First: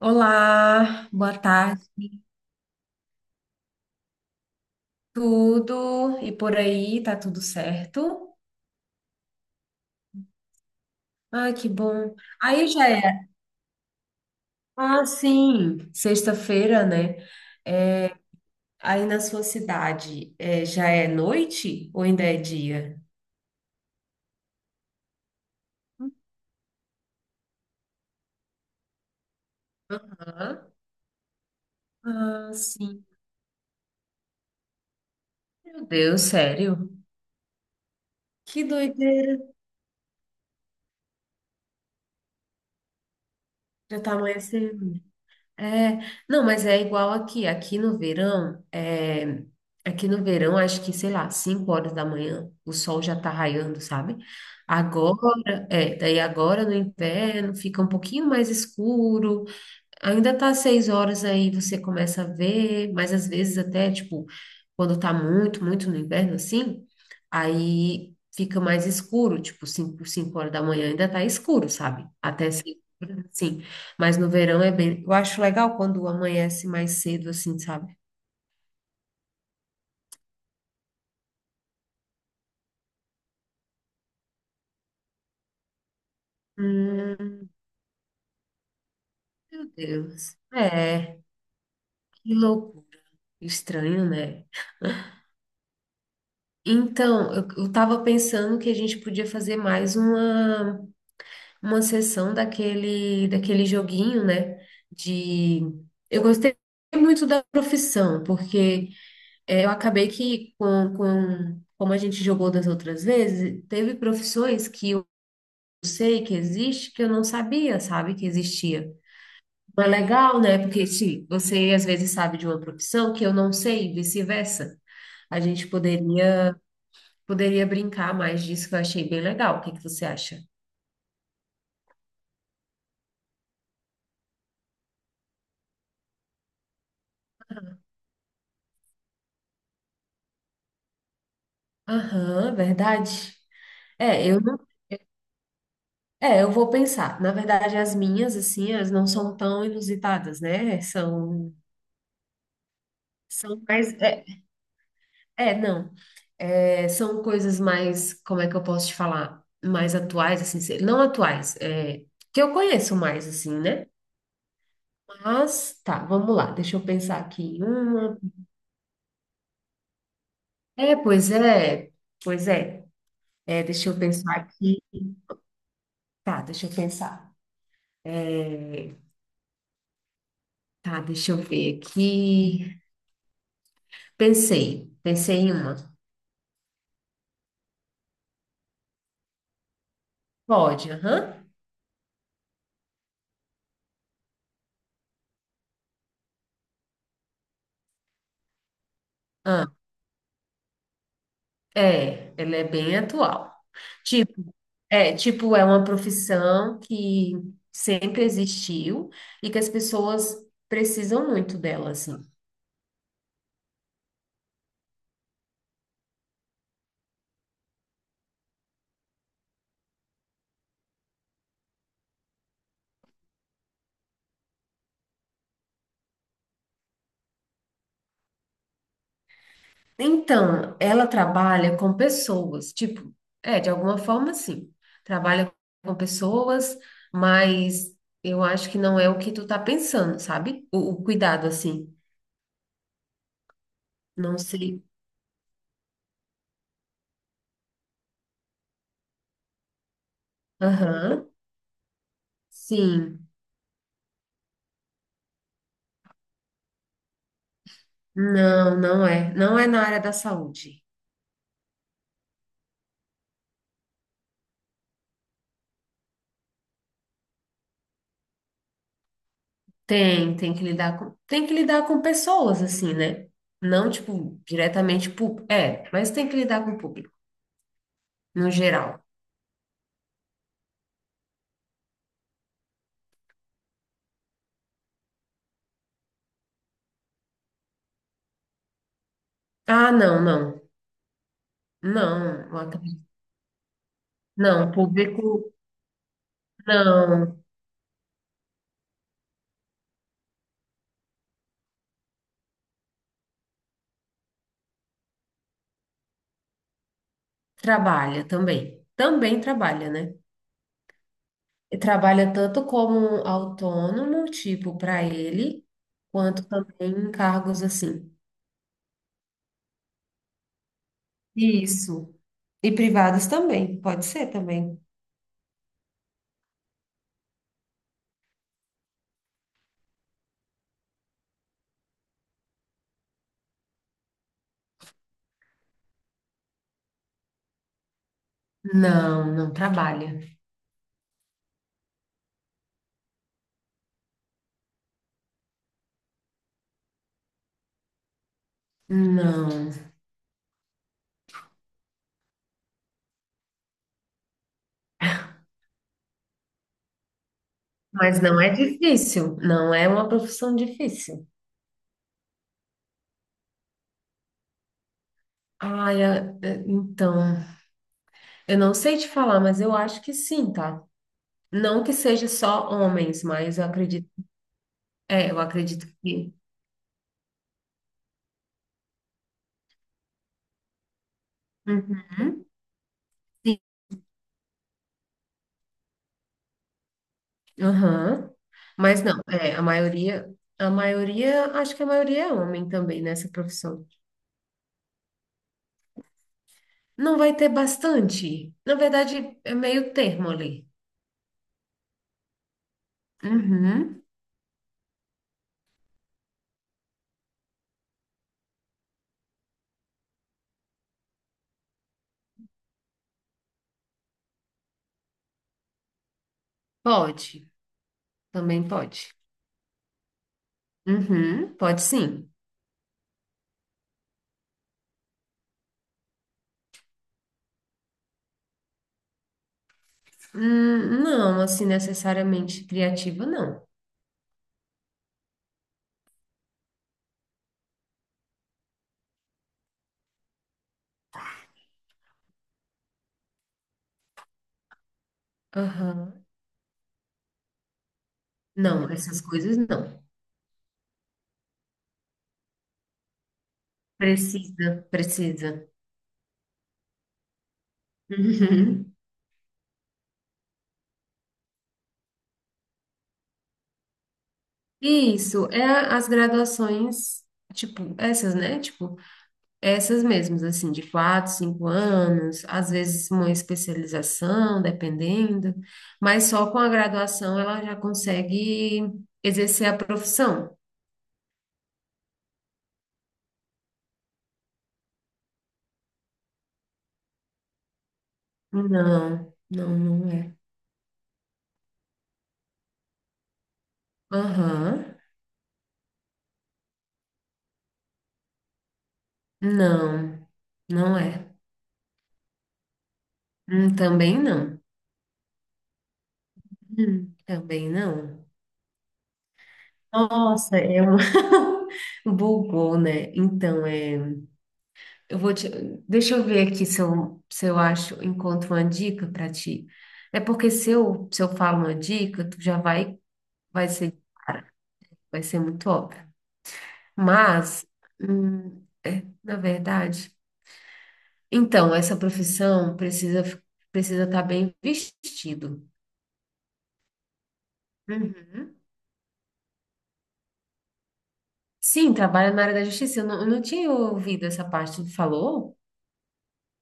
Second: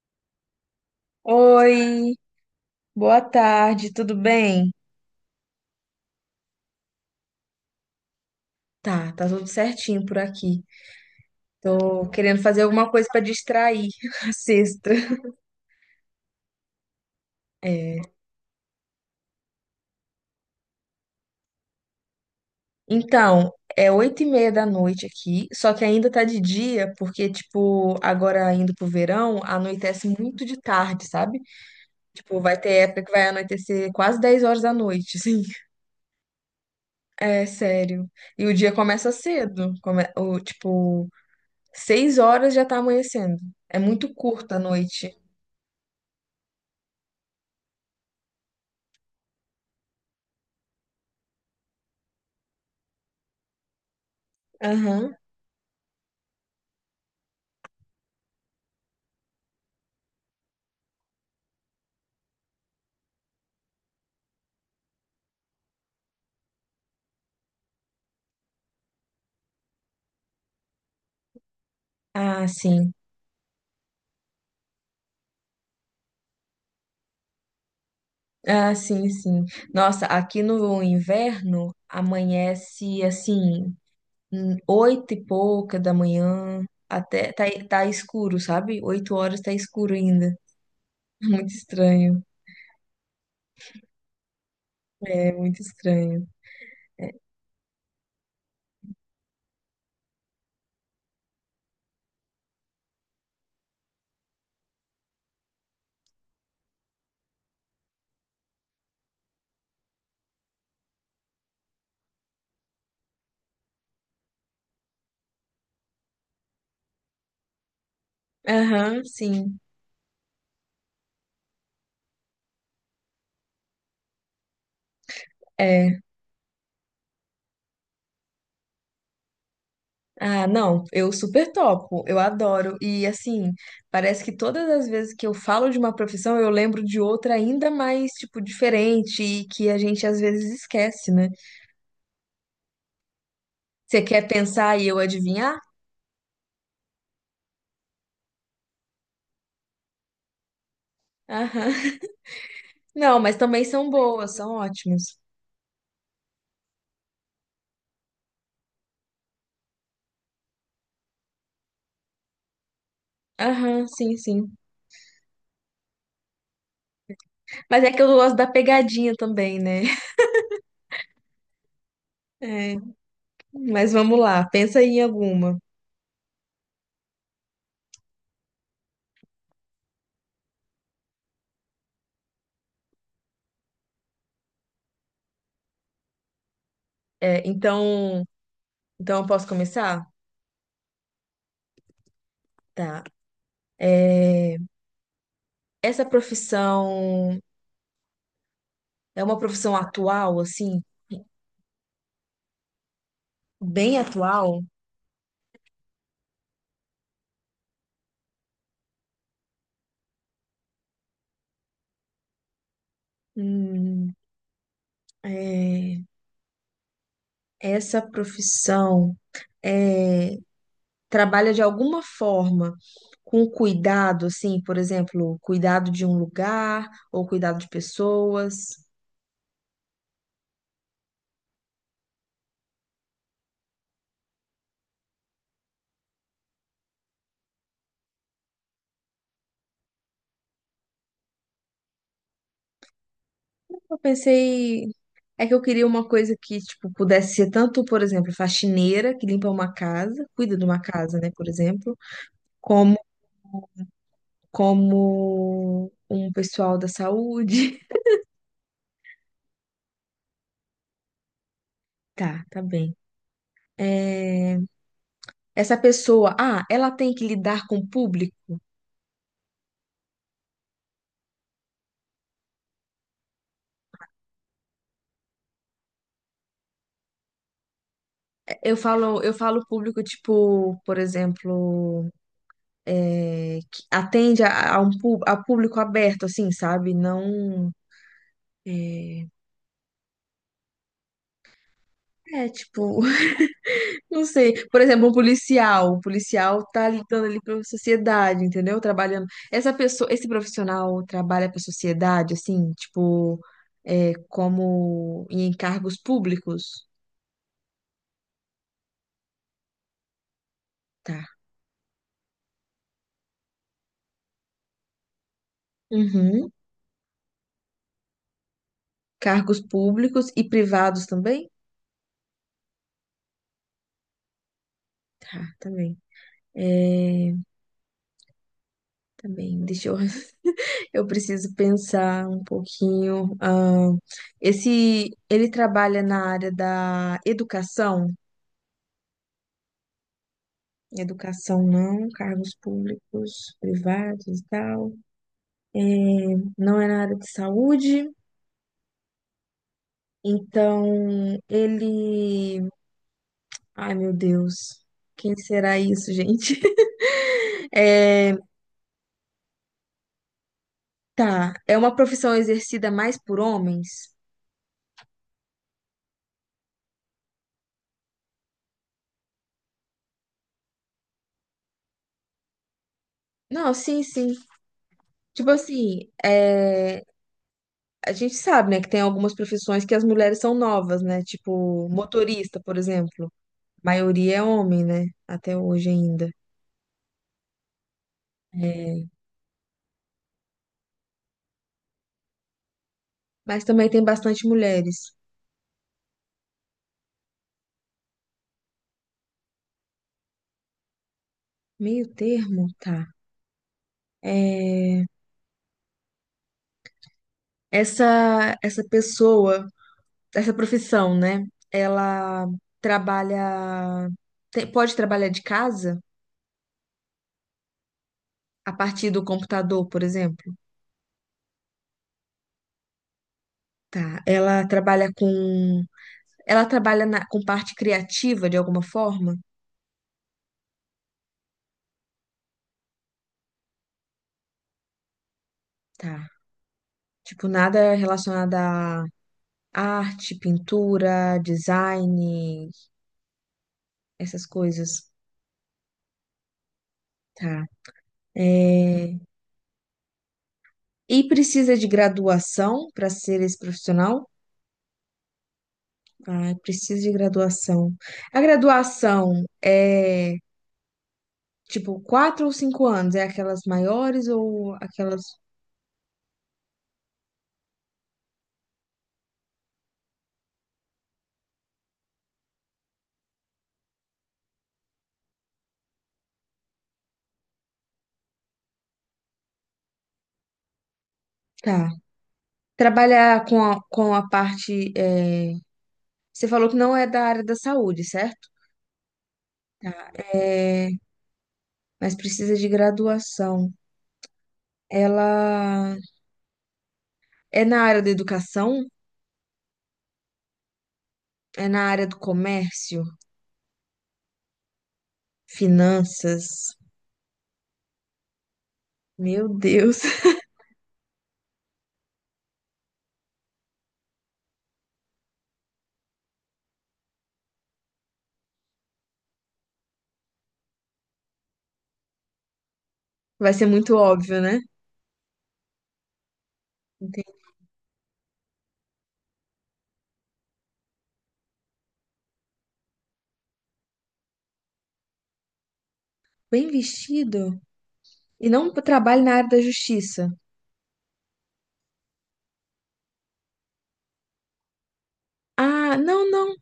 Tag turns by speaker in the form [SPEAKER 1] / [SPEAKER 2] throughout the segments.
[SPEAKER 1] Olá, boa tarde,
[SPEAKER 2] Oi, boa tarde, tudo bem?
[SPEAKER 1] tudo e por aí, tá tudo certo?
[SPEAKER 2] Tá, tá tudo certinho por aqui.
[SPEAKER 1] Ah, que
[SPEAKER 2] Tô
[SPEAKER 1] bom.
[SPEAKER 2] querendo fazer
[SPEAKER 1] Aí já
[SPEAKER 2] alguma coisa pra
[SPEAKER 1] é.
[SPEAKER 2] distrair a sexta.
[SPEAKER 1] Ah, sim, sexta-feira, né? É,
[SPEAKER 2] É.
[SPEAKER 1] aí na sua cidade, já é noite ou ainda é dia?
[SPEAKER 2] Então, é 8:30 da noite aqui, só que ainda tá de dia, porque, tipo, agora indo pro verão, anoitece muito de
[SPEAKER 1] Hã?
[SPEAKER 2] tarde, sabe? Tipo,
[SPEAKER 1] Ah,
[SPEAKER 2] vai ter época
[SPEAKER 1] sim.
[SPEAKER 2] que vai anoitecer quase 10 horas da noite, assim.
[SPEAKER 1] Meu Deus, sério?
[SPEAKER 2] É sério. E o
[SPEAKER 1] Que
[SPEAKER 2] dia começa
[SPEAKER 1] doideira.
[SPEAKER 2] cedo, tipo, 6 horas já tá amanhecendo. É
[SPEAKER 1] Já
[SPEAKER 2] muito
[SPEAKER 1] tá
[SPEAKER 2] curta a
[SPEAKER 1] amanhecendo.
[SPEAKER 2] noite.
[SPEAKER 1] É, não, mas é igual aqui. Aqui no verão, acho que, sei lá, 5 horas da manhã, o sol já tá raiando, sabe?
[SPEAKER 2] Aham.
[SPEAKER 1] Agora, daí agora no inverno fica um pouquinho mais escuro. Ainda tá 6 horas aí, você começa a ver, mas às vezes até, tipo, quando tá muito, muito no inverno, assim, aí fica mais escuro, tipo, cinco horas da manhã ainda tá escuro, sabe?
[SPEAKER 2] Ah,
[SPEAKER 1] Até cinco,
[SPEAKER 2] sim.
[SPEAKER 1] horas, assim. Mas no verão é bem... eu acho legal quando amanhece mais cedo, assim, sabe?
[SPEAKER 2] Ah, sim, sim. Nossa, aqui no inverno amanhece assim, oito e pouca da manhã, até
[SPEAKER 1] Hum,
[SPEAKER 2] tá escuro, sabe? 8 horas tá
[SPEAKER 1] meu
[SPEAKER 2] escuro ainda.
[SPEAKER 1] Deus. É,
[SPEAKER 2] Muito estranho.
[SPEAKER 1] que louco. Estranho, né?
[SPEAKER 2] É, muito estranho.
[SPEAKER 1] Então, eu tava pensando que a gente podia fazer mais uma sessão daquele joguinho, né? De. Eu gostei muito da profissão, porque eu acabei que, como a gente jogou das outras vezes, teve profissões que eu sei que existe, que eu não sabia, sabe, que existia.
[SPEAKER 2] Aham, sim.
[SPEAKER 1] Mas é legal, né? Porque se você às vezes sabe de uma profissão que eu não sei, e vice-versa. A gente
[SPEAKER 2] É.
[SPEAKER 1] poderia brincar mais disso, que eu achei bem legal. O que que você acha?
[SPEAKER 2] Ah, não, eu super topo, eu adoro. E assim, parece que todas as vezes que eu falo de uma profissão, eu lembro de outra ainda mais, tipo, diferente e que a gente às vezes esquece, né?
[SPEAKER 1] Aham, verdade.
[SPEAKER 2] Você
[SPEAKER 1] É,
[SPEAKER 2] quer
[SPEAKER 1] eu
[SPEAKER 2] pensar e eu adivinhar?
[SPEAKER 1] É, eu vou pensar. Na verdade, as minhas, assim, elas não são tão inusitadas, né?
[SPEAKER 2] Aham. Não, mas
[SPEAKER 1] São
[SPEAKER 2] também são
[SPEAKER 1] mais. É,
[SPEAKER 2] boas, são ótimas.
[SPEAKER 1] é, não. É, são coisas mais, como é que eu posso te falar? Mais atuais, assim, não atuais, que eu conheço mais, assim,
[SPEAKER 2] Aham,
[SPEAKER 1] né?
[SPEAKER 2] sim, sim.
[SPEAKER 1] Mas, tá, vamos lá, deixa eu pensar aqui em
[SPEAKER 2] Mas é que eu
[SPEAKER 1] uma.
[SPEAKER 2] gosto da pegadinha também, né?
[SPEAKER 1] É, pois é, pois
[SPEAKER 2] É,
[SPEAKER 1] é. É, deixa
[SPEAKER 2] mas
[SPEAKER 1] eu
[SPEAKER 2] vamos
[SPEAKER 1] pensar
[SPEAKER 2] lá, pensa
[SPEAKER 1] aqui.
[SPEAKER 2] aí em alguma.
[SPEAKER 1] Tá, deixa eu pensar. É, Tá, deixa eu ver aqui. Pensei, pensei em uma.
[SPEAKER 2] É, então, então eu posso começar?
[SPEAKER 1] Pode, aham.
[SPEAKER 2] Tá. É, essa profissão é uma
[SPEAKER 1] Ah,
[SPEAKER 2] profissão atual, assim,
[SPEAKER 1] Ela é bem atual.
[SPEAKER 2] bem
[SPEAKER 1] Tipo,
[SPEAKER 2] atual?
[SPEAKER 1] tipo, é uma profissão que sempre existiu e que as pessoas precisam muito dela, assim.
[SPEAKER 2] Hum, é, essa profissão é trabalha de alguma forma com cuidado, assim, por exemplo, cuidado de um lugar ou cuidado de pessoas.
[SPEAKER 1] Então, ela trabalha com pessoas, tipo, de alguma forma, sim. Trabalha com pessoas, mas eu acho que não é o que tu tá pensando, sabe? O cuidado, assim.
[SPEAKER 2] Eu
[SPEAKER 1] Não sei.
[SPEAKER 2] pensei, é que eu queria uma coisa que, tipo, pudesse ser tanto, por exemplo, faxineira, que limpa uma casa, cuida de uma casa,
[SPEAKER 1] Aham.
[SPEAKER 2] né, por exemplo, como
[SPEAKER 1] Sim.
[SPEAKER 2] como um pessoal da saúde.
[SPEAKER 1] Não, não é. Não é na área da saúde.
[SPEAKER 2] Tá, tá bem. É, Essa pessoa, ela tem que lidar com o público.
[SPEAKER 1] Tem que lidar com pessoas, assim, né? Não, tipo, diretamente público. É, mas tem que lidar com o público, no geral.
[SPEAKER 2] Eu falo público, tipo, por exemplo, que atende a um pú- a público aberto, assim, sabe? Não. É,
[SPEAKER 1] Ah, não, não. Não, eu
[SPEAKER 2] tipo,
[SPEAKER 1] acredito-
[SPEAKER 2] não sei.
[SPEAKER 1] não,
[SPEAKER 2] Por exemplo, um
[SPEAKER 1] público
[SPEAKER 2] policial. O policial tá lidando ali
[SPEAKER 1] não
[SPEAKER 2] pra sociedade, entendeu? Trabalhando. Essa pessoa, esse profissional trabalha pra sociedade, assim, tipo, como em cargos públicos.
[SPEAKER 1] trabalha também. Também trabalha, né?
[SPEAKER 2] Tá.
[SPEAKER 1] E trabalha tanto como autônomo, tipo, para ele, quanto
[SPEAKER 2] Uhum.
[SPEAKER 1] também em cargos assim.
[SPEAKER 2] Cargos públicos e privados também?
[SPEAKER 1] Isso. E privados também, pode ser também.
[SPEAKER 2] Tá, também. É, também. Deixa eu. Eu preciso pensar um pouquinho. Esse, ele trabalha na área da educação?
[SPEAKER 1] Não, não trabalha.
[SPEAKER 2] Educação não, cargos públicos, privados e tal. É, não é na área de saúde.
[SPEAKER 1] Não.
[SPEAKER 2] Então, ele. Ai, meu Deus. Quem será isso, gente?
[SPEAKER 1] Mas
[SPEAKER 2] É,
[SPEAKER 1] não é difícil, não é uma profissão difícil.
[SPEAKER 2] tá. É uma profissão exercida mais por homens?
[SPEAKER 1] Ai, então, eu não sei te falar, mas eu acho que sim, tá? Não que seja só homens, mas eu
[SPEAKER 2] Não, sim,
[SPEAKER 1] acredito,
[SPEAKER 2] sim.
[SPEAKER 1] é, eu
[SPEAKER 2] Tipo
[SPEAKER 1] acredito
[SPEAKER 2] assim,
[SPEAKER 1] que.
[SPEAKER 2] é. A gente sabe, né, que tem algumas profissões que as mulheres são novas, né? Tipo,
[SPEAKER 1] Uhum,
[SPEAKER 2] motorista, por exemplo.
[SPEAKER 1] sim.
[SPEAKER 2] A maioria é homem, né? Até hoje ainda.
[SPEAKER 1] Aham. Mas
[SPEAKER 2] É,
[SPEAKER 1] não, é, a maioria, acho que a maioria é homem também nessa
[SPEAKER 2] mas
[SPEAKER 1] profissão.
[SPEAKER 2] também tem bastante mulheres.
[SPEAKER 1] Não vai ter bastante. Na verdade, é meio termo ali.
[SPEAKER 2] Meio termo, tá.
[SPEAKER 1] Uhum,
[SPEAKER 2] É, essa pessoa, essa profissão, né? Ela trabalha, te- pode trabalhar de casa
[SPEAKER 1] pode, também
[SPEAKER 2] a partir
[SPEAKER 1] pode.
[SPEAKER 2] do computador, por exemplo.
[SPEAKER 1] Uhum, pode sim.
[SPEAKER 2] Tá. Ela trabalha na- com parte criativa de alguma forma.
[SPEAKER 1] Não, assim, necessariamente criativa, não.
[SPEAKER 2] Tá. Tipo, nada relacionado a arte, pintura, design, essas coisas.
[SPEAKER 1] Aham.
[SPEAKER 2] Tá.
[SPEAKER 1] Não,
[SPEAKER 2] É,
[SPEAKER 1] essas coisas não.
[SPEAKER 2] E precisa de graduação para ser esse profissional?
[SPEAKER 1] Precisa, precisa.
[SPEAKER 2] Ah, precisa de graduação. A
[SPEAKER 1] Uhum.
[SPEAKER 2] graduação é tipo 4 ou 5 anos? É aquelas maiores ou aquelas.
[SPEAKER 1] Isso, é as graduações, tipo, essas, né? Tipo, essas mesmas, assim, de 4, 5 anos, às vezes uma especialização, dependendo, mas só com a graduação ela já consegue exercer a profissão.
[SPEAKER 2] Tá. Com a parte. Você falou que não é da área da saúde, certo?
[SPEAKER 1] Não, não, não é.
[SPEAKER 2] É, mas precisa de graduação.
[SPEAKER 1] Aham,
[SPEAKER 2] Ela. É na área da educação?
[SPEAKER 1] não, não é.
[SPEAKER 2] É na área do comércio?
[SPEAKER 1] Também não.
[SPEAKER 2] Finanças?
[SPEAKER 1] Também não.
[SPEAKER 2] Meu Deus.
[SPEAKER 1] Nossa, é um... Bugou, né? Então, é... eu vou te... Deixa eu ver aqui se eu acho, encontro uma dica para ti. É porque se eu falo uma dica, tu já vai,
[SPEAKER 2] Vai ser
[SPEAKER 1] vai
[SPEAKER 2] muito
[SPEAKER 1] ser,
[SPEAKER 2] óbvio, né?
[SPEAKER 1] vai ser muito óbvio.
[SPEAKER 2] Entendi.
[SPEAKER 1] Mas, na verdade... Então, essa profissão precisa estar bem vestido.
[SPEAKER 2] Bem vestido? E
[SPEAKER 1] Uhum.
[SPEAKER 2] não trabalho na área da justiça.
[SPEAKER 1] Sim, trabalha na área da justiça. Eu não tinha ouvido essa parte. Tu falou?
[SPEAKER 2] Ah, não, não.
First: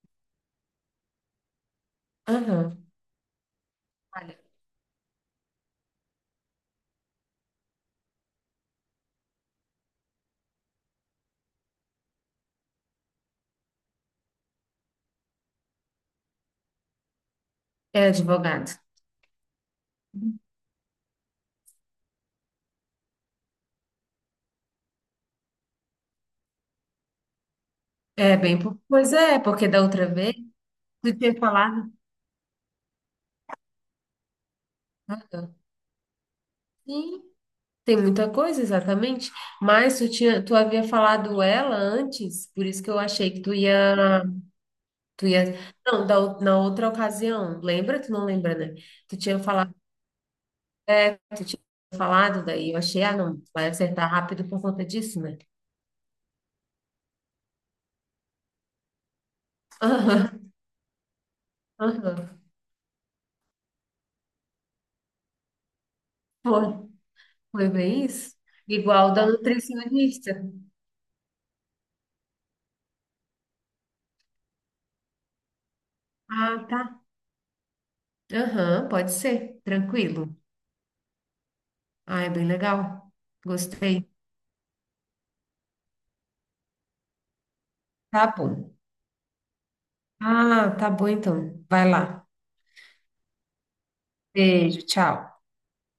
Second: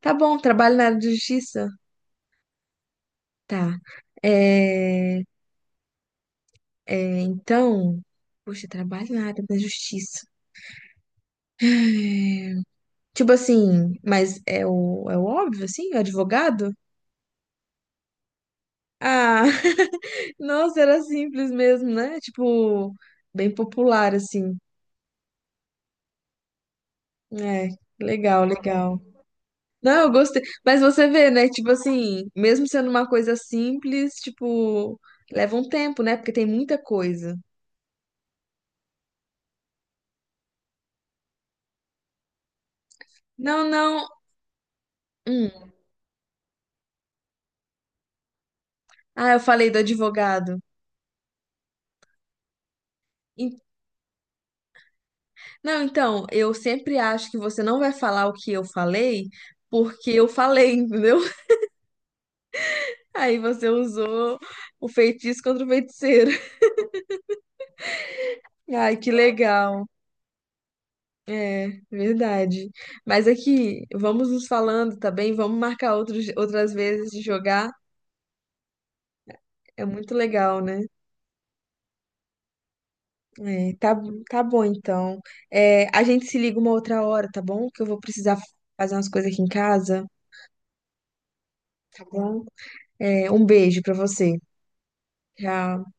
[SPEAKER 2] Tá bom, trabalho na área da justiça.
[SPEAKER 1] Aham.
[SPEAKER 2] Tá.
[SPEAKER 1] Olha,
[SPEAKER 2] É, então. Poxa, trabalho na área da justiça. Tipo assim, mas é é o óbvio, assim? O advogado?
[SPEAKER 1] é advogado.
[SPEAKER 2] Ah, Nossa, era simples mesmo, né? Tipo, bem popular, assim. É,
[SPEAKER 1] É
[SPEAKER 2] legal,
[SPEAKER 1] bem.
[SPEAKER 2] legal.
[SPEAKER 1] Pois é, porque da
[SPEAKER 2] Não,
[SPEAKER 1] outra
[SPEAKER 2] eu
[SPEAKER 1] vez
[SPEAKER 2] gostei. Mas você
[SPEAKER 1] tu
[SPEAKER 2] vê,
[SPEAKER 1] tinha
[SPEAKER 2] né? Tipo
[SPEAKER 1] falado.
[SPEAKER 2] assim, mesmo sendo uma coisa simples, tipo,
[SPEAKER 1] Aham.
[SPEAKER 2] leva um tempo, né? Porque tem muita
[SPEAKER 1] Sim,
[SPEAKER 2] coisa.
[SPEAKER 1] tem muita coisa, exatamente. Mas tu tinha, tu havia falado ela antes, por isso que eu achei que tu
[SPEAKER 2] Não, não.
[SPEAKER 1] ia, tu ia.
[SPEAKER 2] Hum.
[SPEAKER 1] Não, na outra ocasião. Lembra? Tu não lembra, né? Tu
[SPEAKER 2] Ah,
[SPEAKER 1] tinha
[SPEAKER 2] eu falei do advogado.
[SPEAKER 1] tu tinha falado, daí eu achei, ah, não,
[SPEAKER 2] En-
[SPEAKER 1] vai acertar rápido por conta disso, né?
[SPEAKER 2] Não, então, eu sempre acho que você não vai falar o que eu falei, porque eu
[SPEAKER 1] Aham,
[SPEAKER 2] falei, entendeu?
[SPEAKER 1] aham.
[SPEAKER 2] Aí você usou o feitiço contra o feiticeiro.
[SPEAKER 1] Foi. Foi bem isso?
[SPEAKER 2] Ai, que
[SPEAKER 1] Igual da Tá.
[SPEAKER 2] legal.
[SPEAKER 1] nutricionista.
[SPEAKER 2] É, verdade. Mas aqui, vamos nos falando, tá bem? Vamos marcar
[SPEAKER 1] Ah,
[SPEAKER 2] outras
[SPEAKER 1] tá.
[SPEAKER 2] vezes de jogar.
[SPEAKER 1] Aham, pode ser.
[SPEAKER 2] É muito
[SPEAKER 1] Tranquilo.
[SPEAKER 2] legal, né?
[SPEAKER 1] Ah, é bem legal.
[SPEAKER 2] É, tá,
[SPEAKER 1] Gostei.
[SPEAKER 2] tá bom, então. É, a gente se liga uma outra hora, tá bom? Que eu vou
[SPEAKER 1] Tá
[SPEAKER 2] precisar
[SPEAKER 1] bom.
[SPEAKER 2] fazer umas coisas aqui em casa,
[SPEAKER 1] Ah, tá bom então. Vai
[SPEAKER 2] tá
[SPEAKER 1] lá.
[SPEAKER 2] bom? É, um beijo pra você.
[SPEAKER 1] Beijo, tchau.
[SPEAKER 2] Tchau.